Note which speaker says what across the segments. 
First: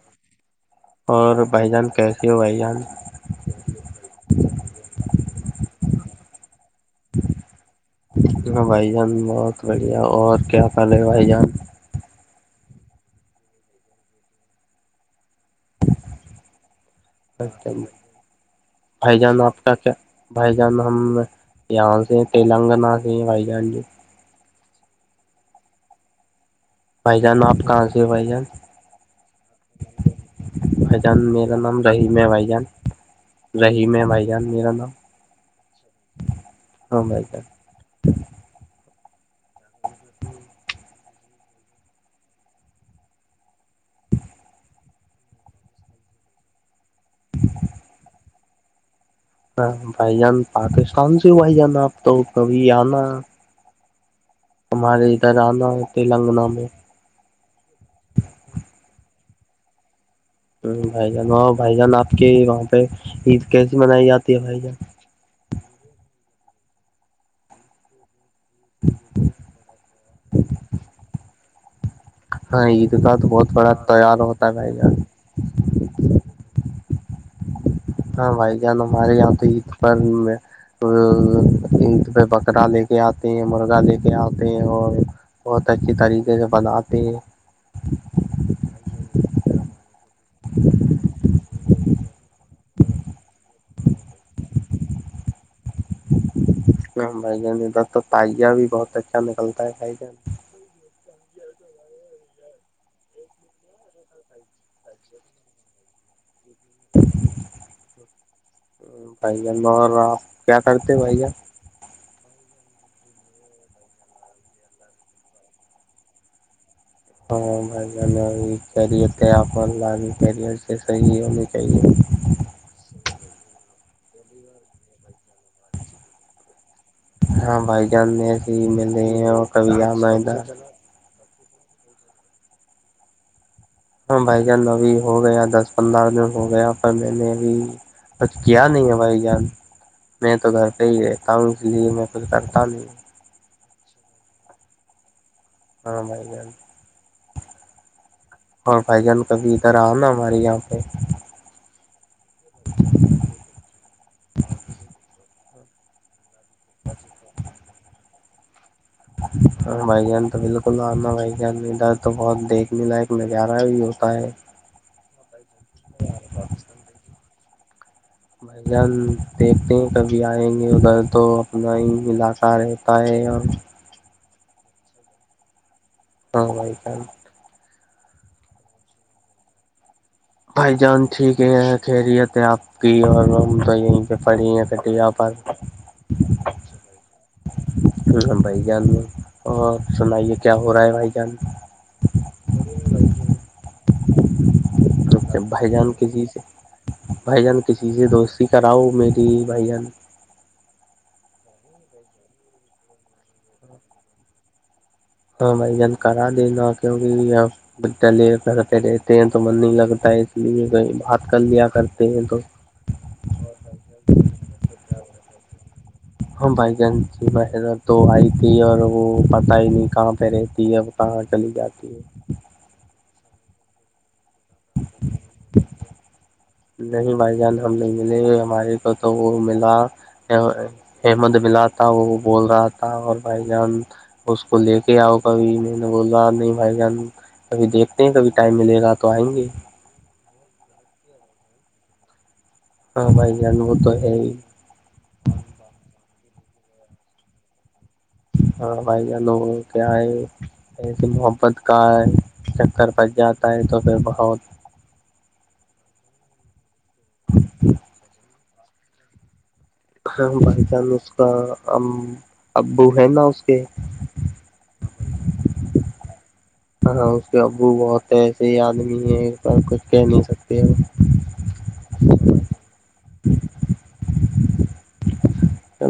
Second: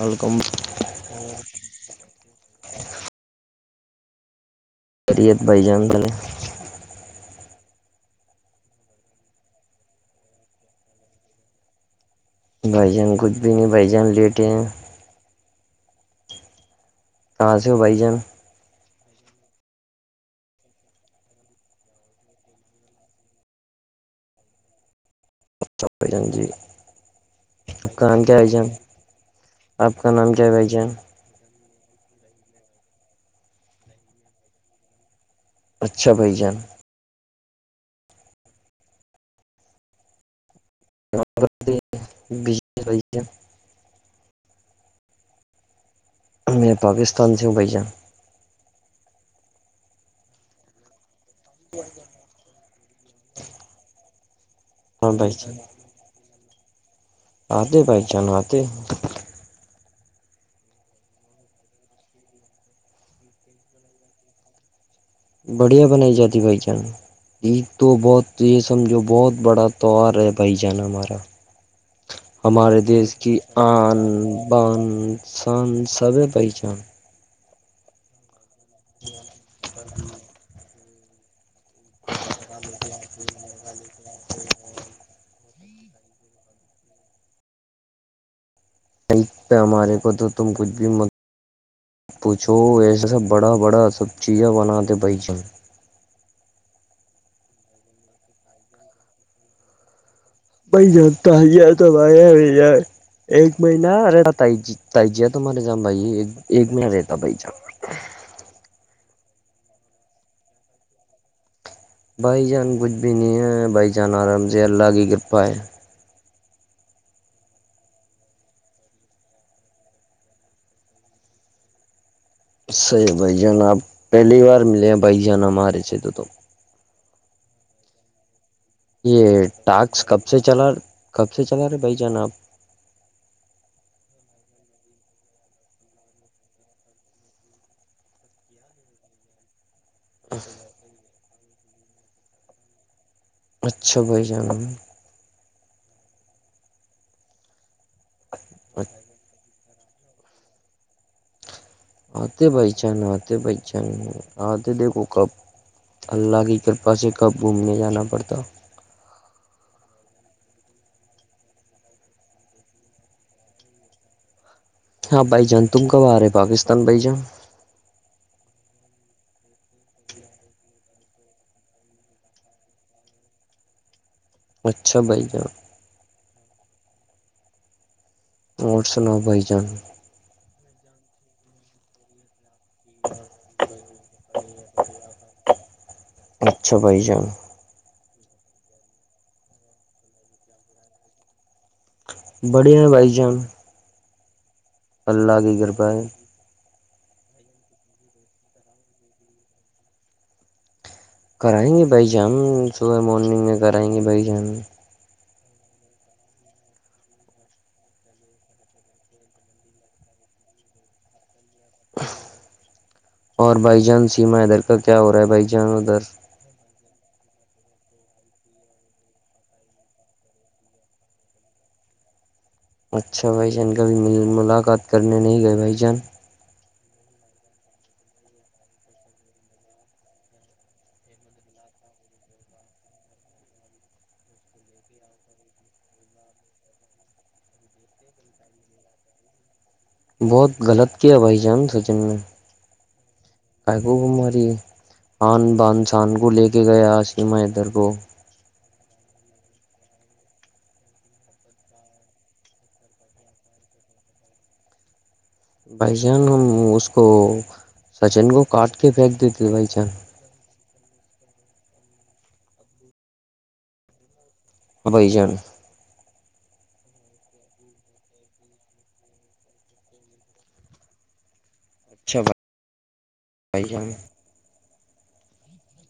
Speaker 1: welcome
Speaker 2: اور بھائی جان کیسے ہو بھائی جان
Speaker 1: بڑھیا بھائی جان
Speaker 2: ہاں بھائی جان بہت بڑھیا اور کیا حال ہے بھائی جان
Speaker 1: بھائی جان کچھ بھی نہیں بھائی جان لیتے ھی کہاں سے ہو بھائی جان
Speaker 2: بھائی جان آپ کا کیا بھائی جان ہم یہاں سے تلنگانہ سے بھائی جان
Speaker 1: ہاں بھائی جان جی
Speaker 2: بھائی جان آپ کہاں سے
Speaker 1: کا
Speaker 2: ہو
Speaker 1: نام
Speaker 2: بھائی
Speaker 1: کیا ہے
Speaker 2: جان
Speaker 1: آپ کا نام کیا ہے
Speaker 2: بھائی جان میرا نام رہیم ہے بھائی جان رحیم ہے بھائی جان میرا نام
Speaker 1: اچھا بھائی جان
Speaker 2: ہاں بھائی جان
Speaker 1: [unintelligible] میں پاکستان سے ہوں بھائی جان
Speaker 2: ہاں بھائی جان پاکستان سے بھائی جان آپ تو کبھی آنا
Speaker 1: ہاں
Speaker 2: ہمارے
Speaker 1: بھائی
Speaker 2: ادھر آنا ہے تلنگانہ میں
Speaker 1: آتےے بھائی جان آتے
Speaker 2: بھائی جان وہاں بھائی جان آپ کے وہاں پہ عید کیسی منائی جاتی ہے بھائی جان
Speaker 1: بڑھیا بنائی جاتی بھائی جان عید تو بہت تو یہ سمجھو بہت بڑا تہوار ہے بھائی جانا ہمارا
Speaker 2: ہاں
Speaker 1: ہمارے
Speaker 2: عید
Speaker 1: دیس
Speaker 2: کا تو
Speaker 1: کی
Speaker 2: بہت بڑا
Speaker 1: آن
Speaker 2: تیار ہوتا ہے بھائی
Speaker 1: بان
Speaker 2: جان
Speaker 1: سان سب ہے بھائی جان
Speaker 2: ہاں بھائی جان ہمارے یہاں تو عید پر عید پہ بکرا لے کے آتے ہیں مرغا لے کے آتے ہیں اور بہت اچھی طریقے سے بناتے ہیں
Speaker 1: ہیلتھ پہ ہمارے کو تو تم کچھ بھی م پوچو ایسا سب بڑا بڑا سب چیزیں بناتے بھائی جان
Speaker 2: ہاں بھائی جان ادھر تو تجیا بھی بہت اچھا نکلتا ہے بھائی جان
Speaker 1: [unintelligible] ایک مہین رہتا تی تجییا تو مارے جام بھائی ایک مہین رہتا ہے بھائی جان
Speaker 2: بھ اور آپ کیا کرتے بھائی جان
Speaker 1: بھائی جان کچھ بھی نہیں ہے بھائی جان آرام سے اللہ کی کرپا ہے
Speaker 2: ہاں م کیر تھ آپ لی کیریئر سے صحیح ہونی چاہیے
Speaker 1: صحیح بھائی جان آپ پہلی بار ملے ہیں بھائی جان ہمارے سے تو
Speaker 2: ہاں بھائی جان ایسے ھی مل
Speaker 1: یہ ٹاسک کب سے چلا کب سے چلا رہا ہے بھائی جان آپ
Speaker 2: ہاں بھائی جان ابھی ہو گیا دس پندرہ دن ہو گیا پھر میں نے ابھی کچھ کیا نہیں ہے بھائی جان میں تو گھر پہ ہی رہتا ہوں اس لیے میں کچھ کرتا نہیں ہوں
Speaker 1: اچھا بھائی جانا
Speaker 2: ہاں بھائی جان اور بھائی جان کبھی ادھر آؤ نا ہمارے یہاں پہ
Speaker 1: آتے بھائی چان آتے بھائی چان آتے دیکھو کب اللہ کے کی کرپا سے کب گھومنے جانا پڑتا
Speaker 2: ہ بھائی جان تو بالکل آنا بھائی جان ادھر تو بہت دیکھنے لائق نظارہ بھی ہوتا ہے
Speaker 1: ہاں بھائی جان تم کب آ رہے پاکستان بھائی جان
Speaker 2: بھائی جان دیکھتے ہیں کبھی آئیں گے ادھر تو اپنا ہی علاقہ رہتا ہے اور
Speaker 1: [unintelligible]
Speaker 2: ہاں بھائی جان
Speaker 1: اور سناؤ بھائی جان
Speaker 2: بھائی جان ٹھیک ہے خیریت ہے آپ پ اور ہم تو یہیں پہ پڑی ہیں کٹیا پر
Speaker 1: اچھا بھائی جان
Speaker 2: ہ بھائی جان اور سنائیے کیا ہو رہا ہے بھائی جان
Speaker 1: بڑے ہیں بھائی جان
Speaker 2: تو
Speaker 1: اللہ کی
Speaker 2: بھائی
Speaker 1: کرپا
Speaker 2: جان
Speaker 1: ہے
Speaker 2: کےسیی سے بھائی جان کسی سے دوستی کراؤ میری بھائی جان
Speaker 1: کرائیں گے بھائی ج ہم صبح مارننگ میں کرائیں گے بھائی جی ہم
Speaker 2: ہاں بھائی جان کرا دینا کیونکہ ب لے کرتے رہتے ہیں تو من نہیں لگتا ہے اس لیے کہ بات کر لیا کرتے ہیں تو
Speaker 1: اور بھائی جان سیما ادھر کا کیا ہو رہا ہے بھائی جان ادھر
Speaker 2: ہاں بھائی جان جی بحر تو آئی تھی اور وہ پتا ہی نہیں کہاں پہ رہتی اب کہاں چلی جاتی ہے
Speaker 1: اچھا بھائی جان کبھی ملاقات کرنے نہیں گئے بھائی جان
Speaker 2: نہیں بھائی جان ہم نہیں ملیں گے ہمارے کو تو وہ ملا احمد ملا تھا وہ بول رہا تھا اور بھائی جان اس کو لے کے آؤ کبھی میں نے بولا نہیں بھائی جان کبھی دیکھتے ہیں کبھی ٹائم ملے گا تو آئیں گے
Speaker 1: بہت غلط کیا بھائی جان سچن نے
Speaker 2: ہاں بھائی جان وہ تو
Speaker 1: ککو
Speaker 2: ہے ہی
Speaker 1: بماری [unintelligible] خان بان سان کو لے کے گیا سیما حدر کو
Speaker 2: اور بھائی جن جو کیا ہے ایسی محبت کا چکر پچ جاتا ہے تو پھر بہت
Speaker 1: بھائی چان ہم اس کو سچن کو کاٹ کے پھینک دیتے بھائی چان
Speaker 2: ہاں بائی چانس اس کا ابو ہے نا اس کے
Speaker 1: ا بائی جان
Speaker 2: ہاں اس کے ابو بہت ایسے ہی آدمی ہے پر کچھ کہہ نہیں سکتے وہ ڑہ [inaudible]
Speaker 1: اچھا بھائی جن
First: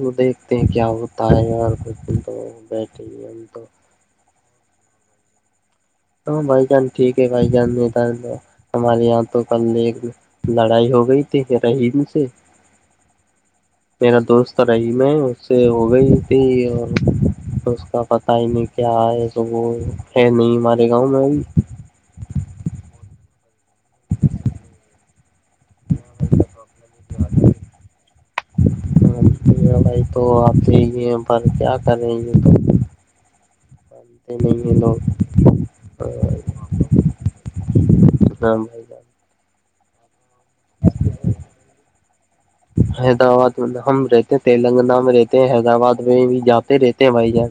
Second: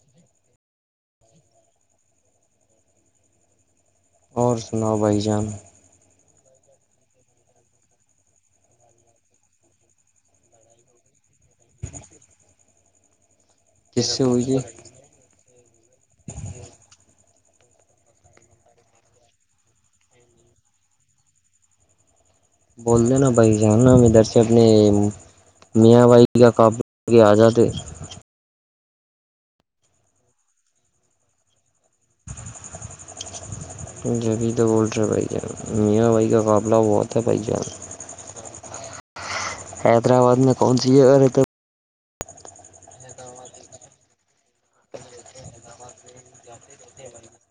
Speaker 2: وہ دیکھتے ہیں کیا ہوتا ہے یار تو بیٹھے ہی ہم تو
Speaker 1: اور سناؤ بھائی جان
Speaker 2: ہاں بھائی جان ٹھیک ہے بھائی جان نہیں ہمارے یہاں تو کل ایک لڑائی ہو گئی تھی رحیم سے
Speaker 1: کس
Speaker 2: میرا
Speaker 1: سے ہوئی تھی
Speaker 2: دوست رہیم ہے اس سے ہو گئی تھی اور تو اس کا پتا ہی نہیں کیاس وہ ہے نہیں ہمارے گاؤں میں ابھی
Speaker 1: بول دینا بھائی جاننا ادھر سے اپنے میاں بائی کا کاپی کی آزاد ہے
Speaker 2: ھ بھائی تو آپ سے ہی یہ پر کیا کریں یہے تو مانتے
Speaker 1: جبھی
Speaker 2: نہیں
Speaker 1: تو
Speaker 2: ہیں
Speaker 1: بولٹرے
Speaker 2: لوگ
Speaker 1: بھائی جان میاں بھائی کا قابلہ بہت ہے بھائی جان
Speaker 2: ہاں جان
Speaker 1: حیدرآباد میں کون سی ہے اور
Speaker 2: حیدرآباد میں ہم رہتے تلنگانہ میں رہتے ہیں حیدرآباد میں بھی جاتے رہتے ہیں بھائی جان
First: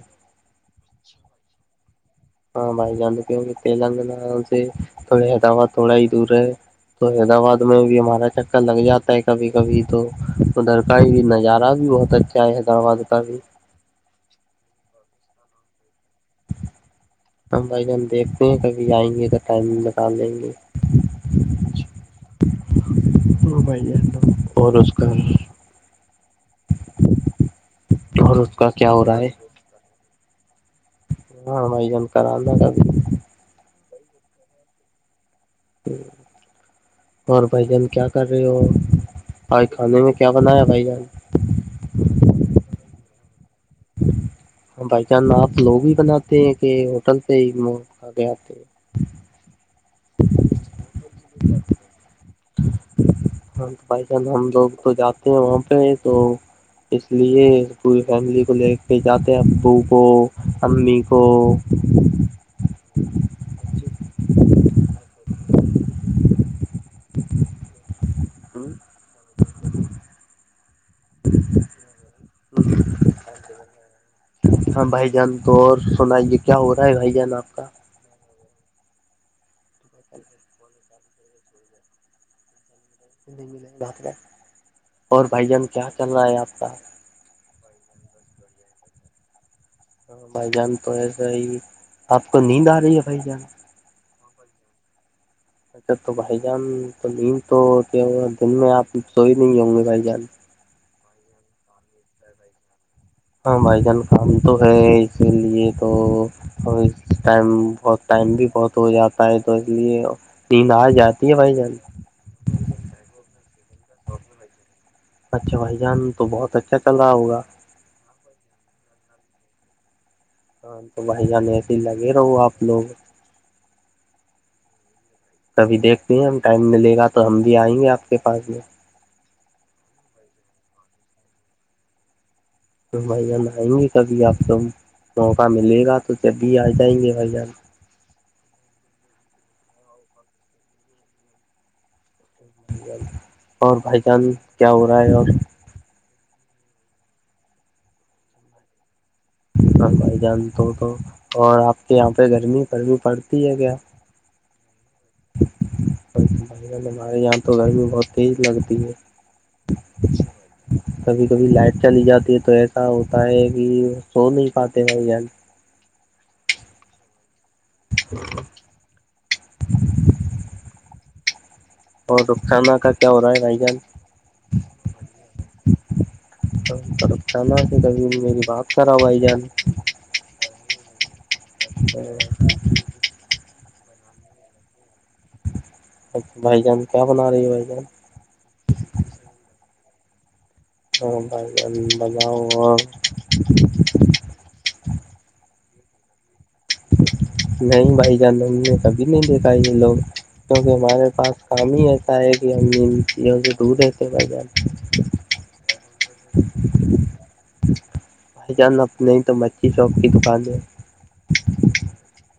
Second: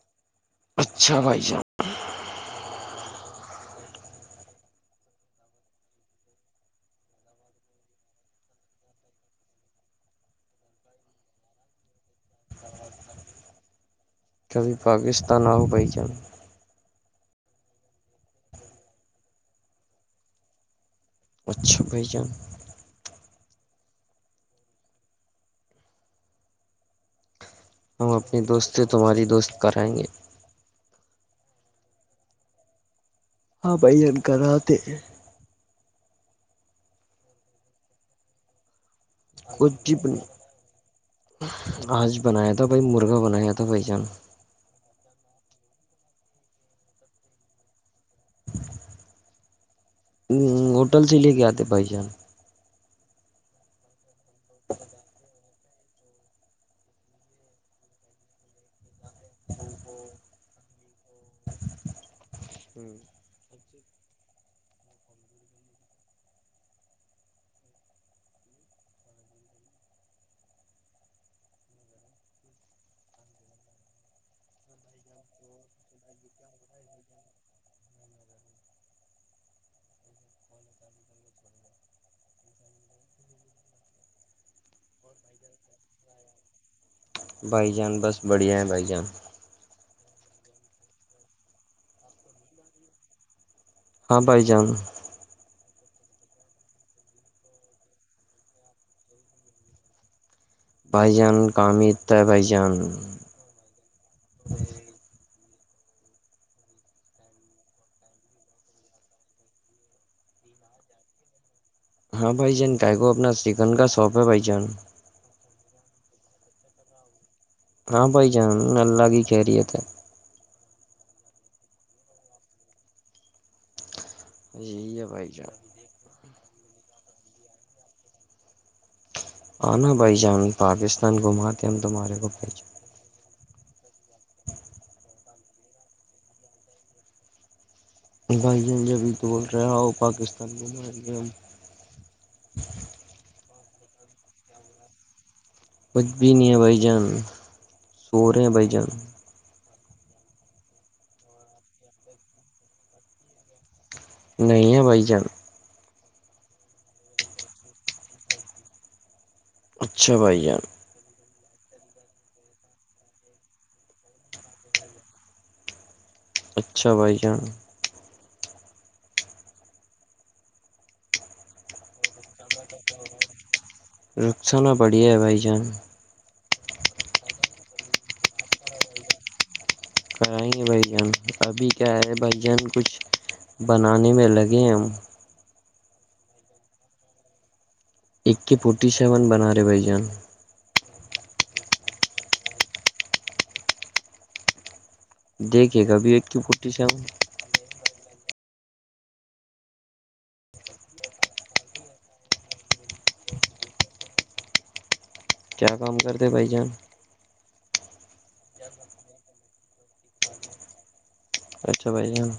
Speaker 1: اچھا بھائی جان
Speaker 2: ہاں بھائی جان تو کیونکہ تلنگانہ سے تو حیدرآباد تھوڑا ہی دور ہے تو حیدرآباد میں بھی ہمارا چکر لگ جاتا ہے کبھی کبھی تو ادھر کا ہی بھی نظارہ بھی بہت ا کیا ہے حیدرآباد کا بھی
Speaker 1: کبھی پاکستان آ ہو بھائی چان
Speaker 2: ہم بھائی ہم دیکھتے ہیں کبھی آئیں گے تو ٹائم نکال دیں گے
Speaker 1: اور چھا بھای جن
Speaker 2: ہ بھائی ہے اور اس کا ج [inaudible]
Speaker 1: ہم اپنی دوستیں تمہاری دوست کرائیں گے
Speaker 2: ہاں بھائی جن کران کبھی
Speaker 1: ہاں بھاجن کراتے
Speaker 2: اور بھائی جن کیا کر رہے ہو آج
Speaker 1: کج
Speaker 2: کھانے میں کیا بنایا بھائی جان
Speaker 1: آج بنایا تھا بھائی مرغا بنایا تھا بھائی جان
Speaker 2: ہاں بائی چان آپ لوگ ہی بناتے ہیں کہ ہوٹل پہ ہی آگ آتے
Speaker 1: ہوٹل سے لے کے آتے بھائی جان
Speaker 2: ہاں بائی چان ہم لوگ تو جاتے ہیں وہاں پہ تو اس لیے پوری فیملی کو لے کے جاتے ہیں ابو کو امی کو
Speaker 1: ہوں
Speaker 2: ہاں بھائی جان تو اور سنائیے کیا ہو رہا ہے بھائی جان آپ کا [inaudible] بات اور بھائی جان کیا چل رہا ہے آپ کا
Speaker 1: بھائی جان بس بڑھیا ہے بھائی جان
Speaker 2: تو بھائی جان تو ایسا ہی آپ کو نیند آ رہی ہے بھائی جان
Speaker 1: ہاں بائی جان
Speaker 2: [inaudible] اچا تو بھائی جان تو نیند تو دن میں آپ سو ہی نہیں ہوں گے بھائی جان
Speaker 1: بھائی جان کامت بھائی جان
Speaker 2: ہاں بھائی جان کام تو ہے اس کے لیے تو اور ٹائم بہت ٹائم بھی بہت ہو جاتا ہے تو اس لیے نیند آ جاتی ہے بھائی جان
Speaker 1: ہاں بائی جان کا کوو اپنا سکن کا شاپ ہے بھائی جان
Speaker 2: اچھا بھائی جان تو بہت اچھا چل رہا ہوگا
Speaker 1: ہاں بھ جان لگی کہریی ہے
Speaker 2: ہاں تو بھائی جان ایسے ہی لگے رہو آپ لوگ
Speaker 1: یہی ہے بھائی جان
Speaker 2: کبھی دیکھتے ہیں ہم ٹائم ملے گا تو ہم بھی آئیں گے آپ کے پاس میں
Speaker 1: آنا بھائی جان پاکستان گھماتے ہیں ہم تمہارے کو بھائی جان
Speaker 2: جان آئیں گے کبھی آپ تو موقع ملے گا تو جب بھی آ جائیں گے جان
Speaker 1: بھائی ہم ابھی تو بول رہے ہو پاکستان گھما رہیے ہم
Speaker 2: اور بھائی جان کیا ہو رہا ہے اور
Speaker 1: بھی نہیںیا بائی جان سوور بائی جان
Speaker 2: بھائی جان تو تو اور آپ کے یہاں پہ گرمی پر بھی پڑتی ہے کیا
Speaker 1: نہیں ہے بھائی جان
Speaker 2: ہمارے یہاں تو گھر بھی بہت تیز لگتی ہے
Speaker 1: اچھا بھائی جان
Speaker 2: کبھی کبھی لائٹ چلی جاتی ہے تو ایسا ہوتا ہے کہ سو نہیں پاتے ہیں
Speaker 1: اچھا بھائی ہاں
Speaker 2: [inaudible] [inaudible] اور کھانا کا کیا ہو رہا ہے بھائی جان
Speaker 1: رخس ہو نہا بڑھیا ہے بھائی جان
Speaker 2: کب میری باپ سرا ہوائی جان
Speaker 1: کرائیں گے بھ جان ابھی کیا ہے جان کچھ بنانے میں لگے ہم
Speaker 2: اچھا بھائی جان کیا بنا رہی ہے بھائی جان
Speaker 1: ایک کے فورٹی سیون بنا رہے بھائی جان
Speaker 2: بج ہو
Speaker 1: دیکھے گابھی ایک کی فٹی سے ہم
Speaker 2: نہیں بھائی جان نے کبھی نہیں دیکھا یہ لوگ کیونکہ ہمارے پاس کام ہی ایتا ہے کہ ہم نوں سے دور رہتے بھائی جان
Speaker 1: کیا کام کرتے بھائی جان
Speaker 2: بھائی جان اپ نہیں تو مچی شاپ کی دکان ہے
Speaker 1: اچھا بھائی ہاں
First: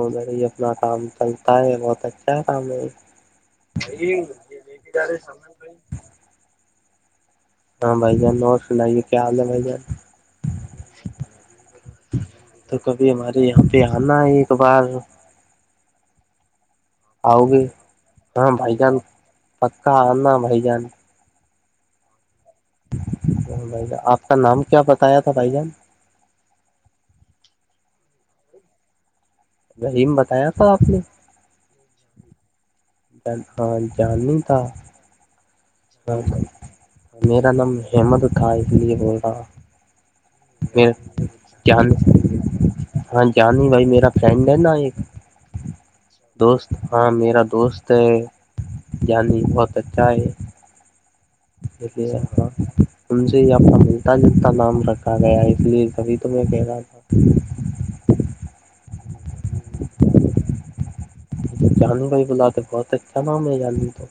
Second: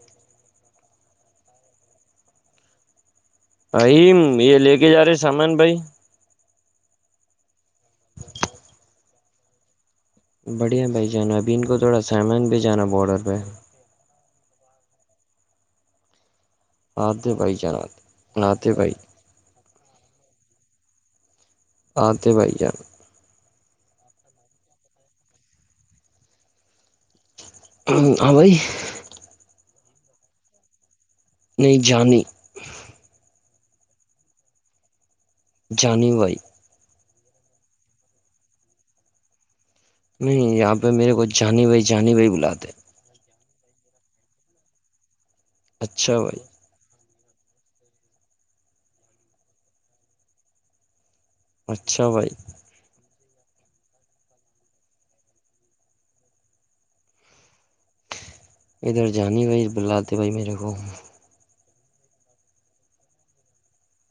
Speaker 2: ادھر ہی اپنا کام چلتا ہے بہت اچھا ہے کام ہے
Speaker 1: ای یہ لے کے جا رہے سامان بھائی
Speaker 2: ہاں بھائی جان اور سنائیے کیا حال ہے بھائی جان
Speaker 1: بڑھیا بھائی جانا ابھی ان کو تھوڑا سامان بھیہ جانا بارڈر پہ
Speaker 2: رحانہ ایک بار
Speaker 1: آتے
Speaker 2: آؤ
Speaker 1: بھائی
Speaker 2: گے
Speaker 1: جان آتے
Speaker 2: ہاں
Speaker 1: آتے
Speaker 2: بھائی جان پکا آنا بھائی جان
Speaker 1: ہاںتے بھ ج
Speaker 2: بھائی جان آپ کا نام کیا بتایا تھا بھائی جان
Speaker 1: ابائی
Speaker 2: ریم بتایا تھا آپ نے
Speaker 1: نہیں جانی
Speaker 2: جان ہاں جان نہیں تھا
Speaker 1: جانی بھائی
Speaker 2: م میرا نام حمد تھا اس لیے بول رہا ہ
Speaker 1: نہیں یہاں پہ میرے کو جنی بھائی ج بھائی بلاتے ہیں
Speaker 2: ہاں جانی بھائی میرا فرینڈ ہے نا ایک
Speaker 1: اچھا بھائی
Speaker 2: دوست ہاں میرا دوست ہے جنی بہت اچھا ہے ج
Speaker 1: اچھا بھائی
Speaker 2: ہاں ت سے یہ اپ متا جت کا نام رکھا گیا اس لیے کبھی تمہیں کہہ رہا تھا ہوں
Speaker 1: ادھر جانی بھائی بلاتے بھائی میرے کو
Speaker 2: جانو بھائی بولا تو بہت اچھا نا میں ج تو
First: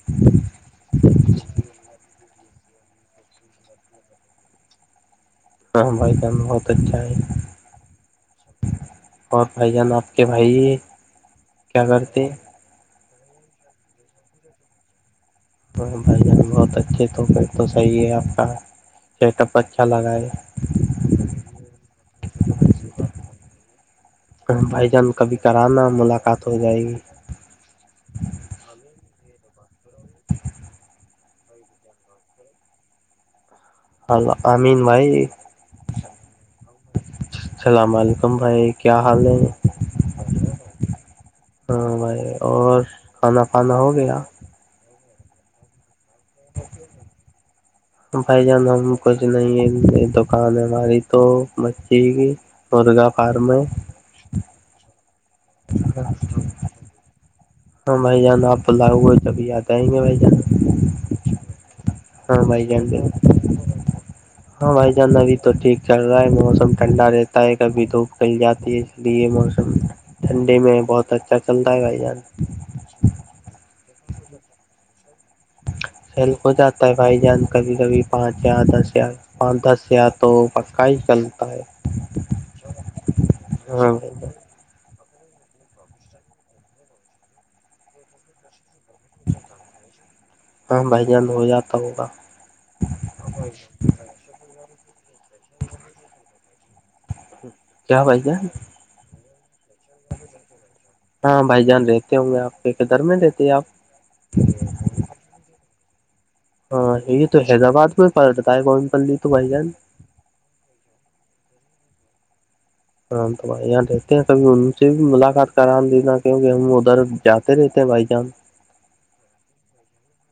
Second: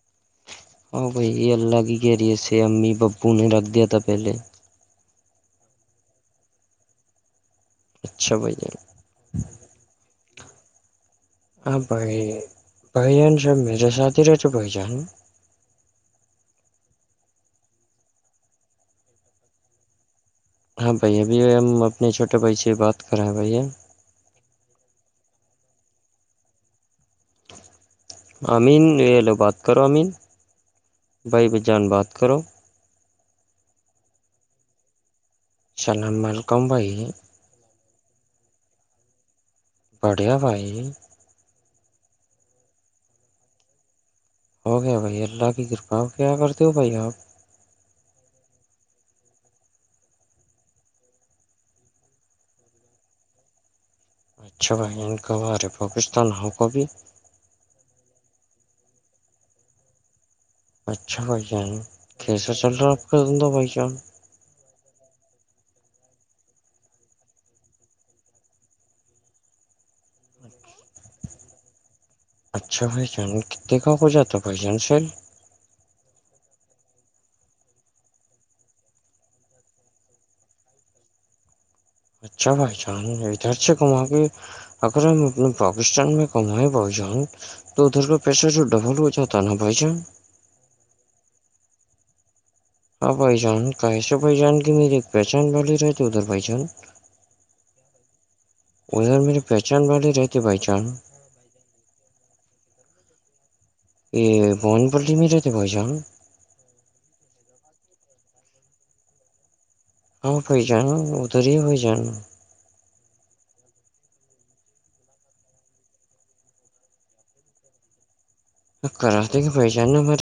Speaker 1: اورو بھائی اللہ کی کہہ رہی ہے سے امی پبپو نے رکھ دیا تھا پہلے
Speaker 2: ہاں بھائی جان بہت اچھا ہے
Speaker 1: اچ چھ بھیا
Speaker 2: اور بھائی جان آپ کے بھائی
Speaker 1: ہاں
Speaker 2: کیا
Speaker 1: بھائی
Speaker 2: کرتے
Speaker 1: بھائی جان سب میرے ساتھی رہ جوو بائی جان
Speaker 2: بھائی جان بہت اچھے تو پھر تو صحیح ہے آپ کا چیک اپ اچھا لگا ہے
Speaker 1: ہاں بھائییا ابھ ہم اپنے چھوٹے بھائی سے بات کر رہے ہیں بھیا
Speaker 2: بھائی جان کبھی کر نا ملاقات ہو جائے گی
Speaker 1: امین ہیلو بات کرو امین بھائی ب جان بات کرو
Speaker 2: ہلو امین بھائی
Speaker 1: السلام علیکم بھائی
Speaker 2: اللام علیکم بھائی کیا حال ہے
Speaker 1: پڑھیا بھائی
Speaker 2: ہاں بھائی اور کھانا پانا ہو گیا
Speaker 1: ہو گیا بھائی اللہ کی کرپا کیا کرتے ہو بھائی آپ
Speaker 2: [inaudible] بھائی جان ہم کچھ نہیں ہیں دکان ہے ہماری تو بچی کی مرغا فارم ہے
Speaker 1: اچھا بھائی ان کو کچ تو نہ کو بھی
Speaker 2: ہاں بھائی جان آپ بلاؤ گ جبھی آ جائیں گے بھائی جان
Speaker 1: اچھا بھائی جان
Speaker 2: ہاں
Speaker 1: کیسا
Speaker 2: بھائی
Speaker 1: چل رہا ہے
Speaker 2: جان
Speaker 1: آپ کا دھندہ بھائی چان
Speaker 2: ہاں بھائی جان ابھی تو ٹھیک چل رہا ہے موسم ٹھنڈا رہتا ہے کبھی دھوپ کل جاتی ہے یہ موسم ٹھنڈے میں بہت اچھا چلتا ہے بھائی جان
Speaker 1: اچھا بھ جان کتنے گ کو جات بھ جان سیل
Speaker 2: سیل ہو جاتا ہے بھائی جان کبھی کبھی پانچ زار دس ار پاں دس یا تو پکا ہی چلتا ہے
Speaker 1: اچھا بھائی جان ادھر سے
Speaker 2: ہاں
Speaker 1: گھما
Speaker 2: بھائی
Speaker 1: کے
Speaker 2: جان
Speaker 1: اگر ہم اپنے پاکستان میں کمائیں بہو جان تو ادھر کا پیسر جو ڈبل ہو جاتتا ہے نا بائی
Speaker 2: ہاں بھائی جان ہو جاتا ہوگا
Speaker 1: ہاں بائی جان کاسے پھ جان کہ می ایک پہچان والھلی رہتے ادھر پھ جان
Speaker 2: کیا بھ کیا
Speaker 1: ادھر میری پہچان والی رہتی بائی چانس
Speaker 2: ہاں بھائی جان رہتے ہوں گے آپ کے کے دھر میں رہتے آپ
Speaker 1: یہ بھوون پلٹی میرے تو بھسا ہ
Speaker 2: ہاں یہ تو حیدرباد میں پلتاتا ہے کون پ لی ت تو بھائی جان
Speaker 1: ہاں پ جانا ادھر ہی پ جانا
Speaker 2: ہ تو بھائی یہاں رہتے ہیں کبھی ان سے بھی ملاقات کرا دین کیونکہ ہم ادھر جاتے رہتے ہیں بھائی جان
Speaker 1: کراتے گ پیشان نہا مر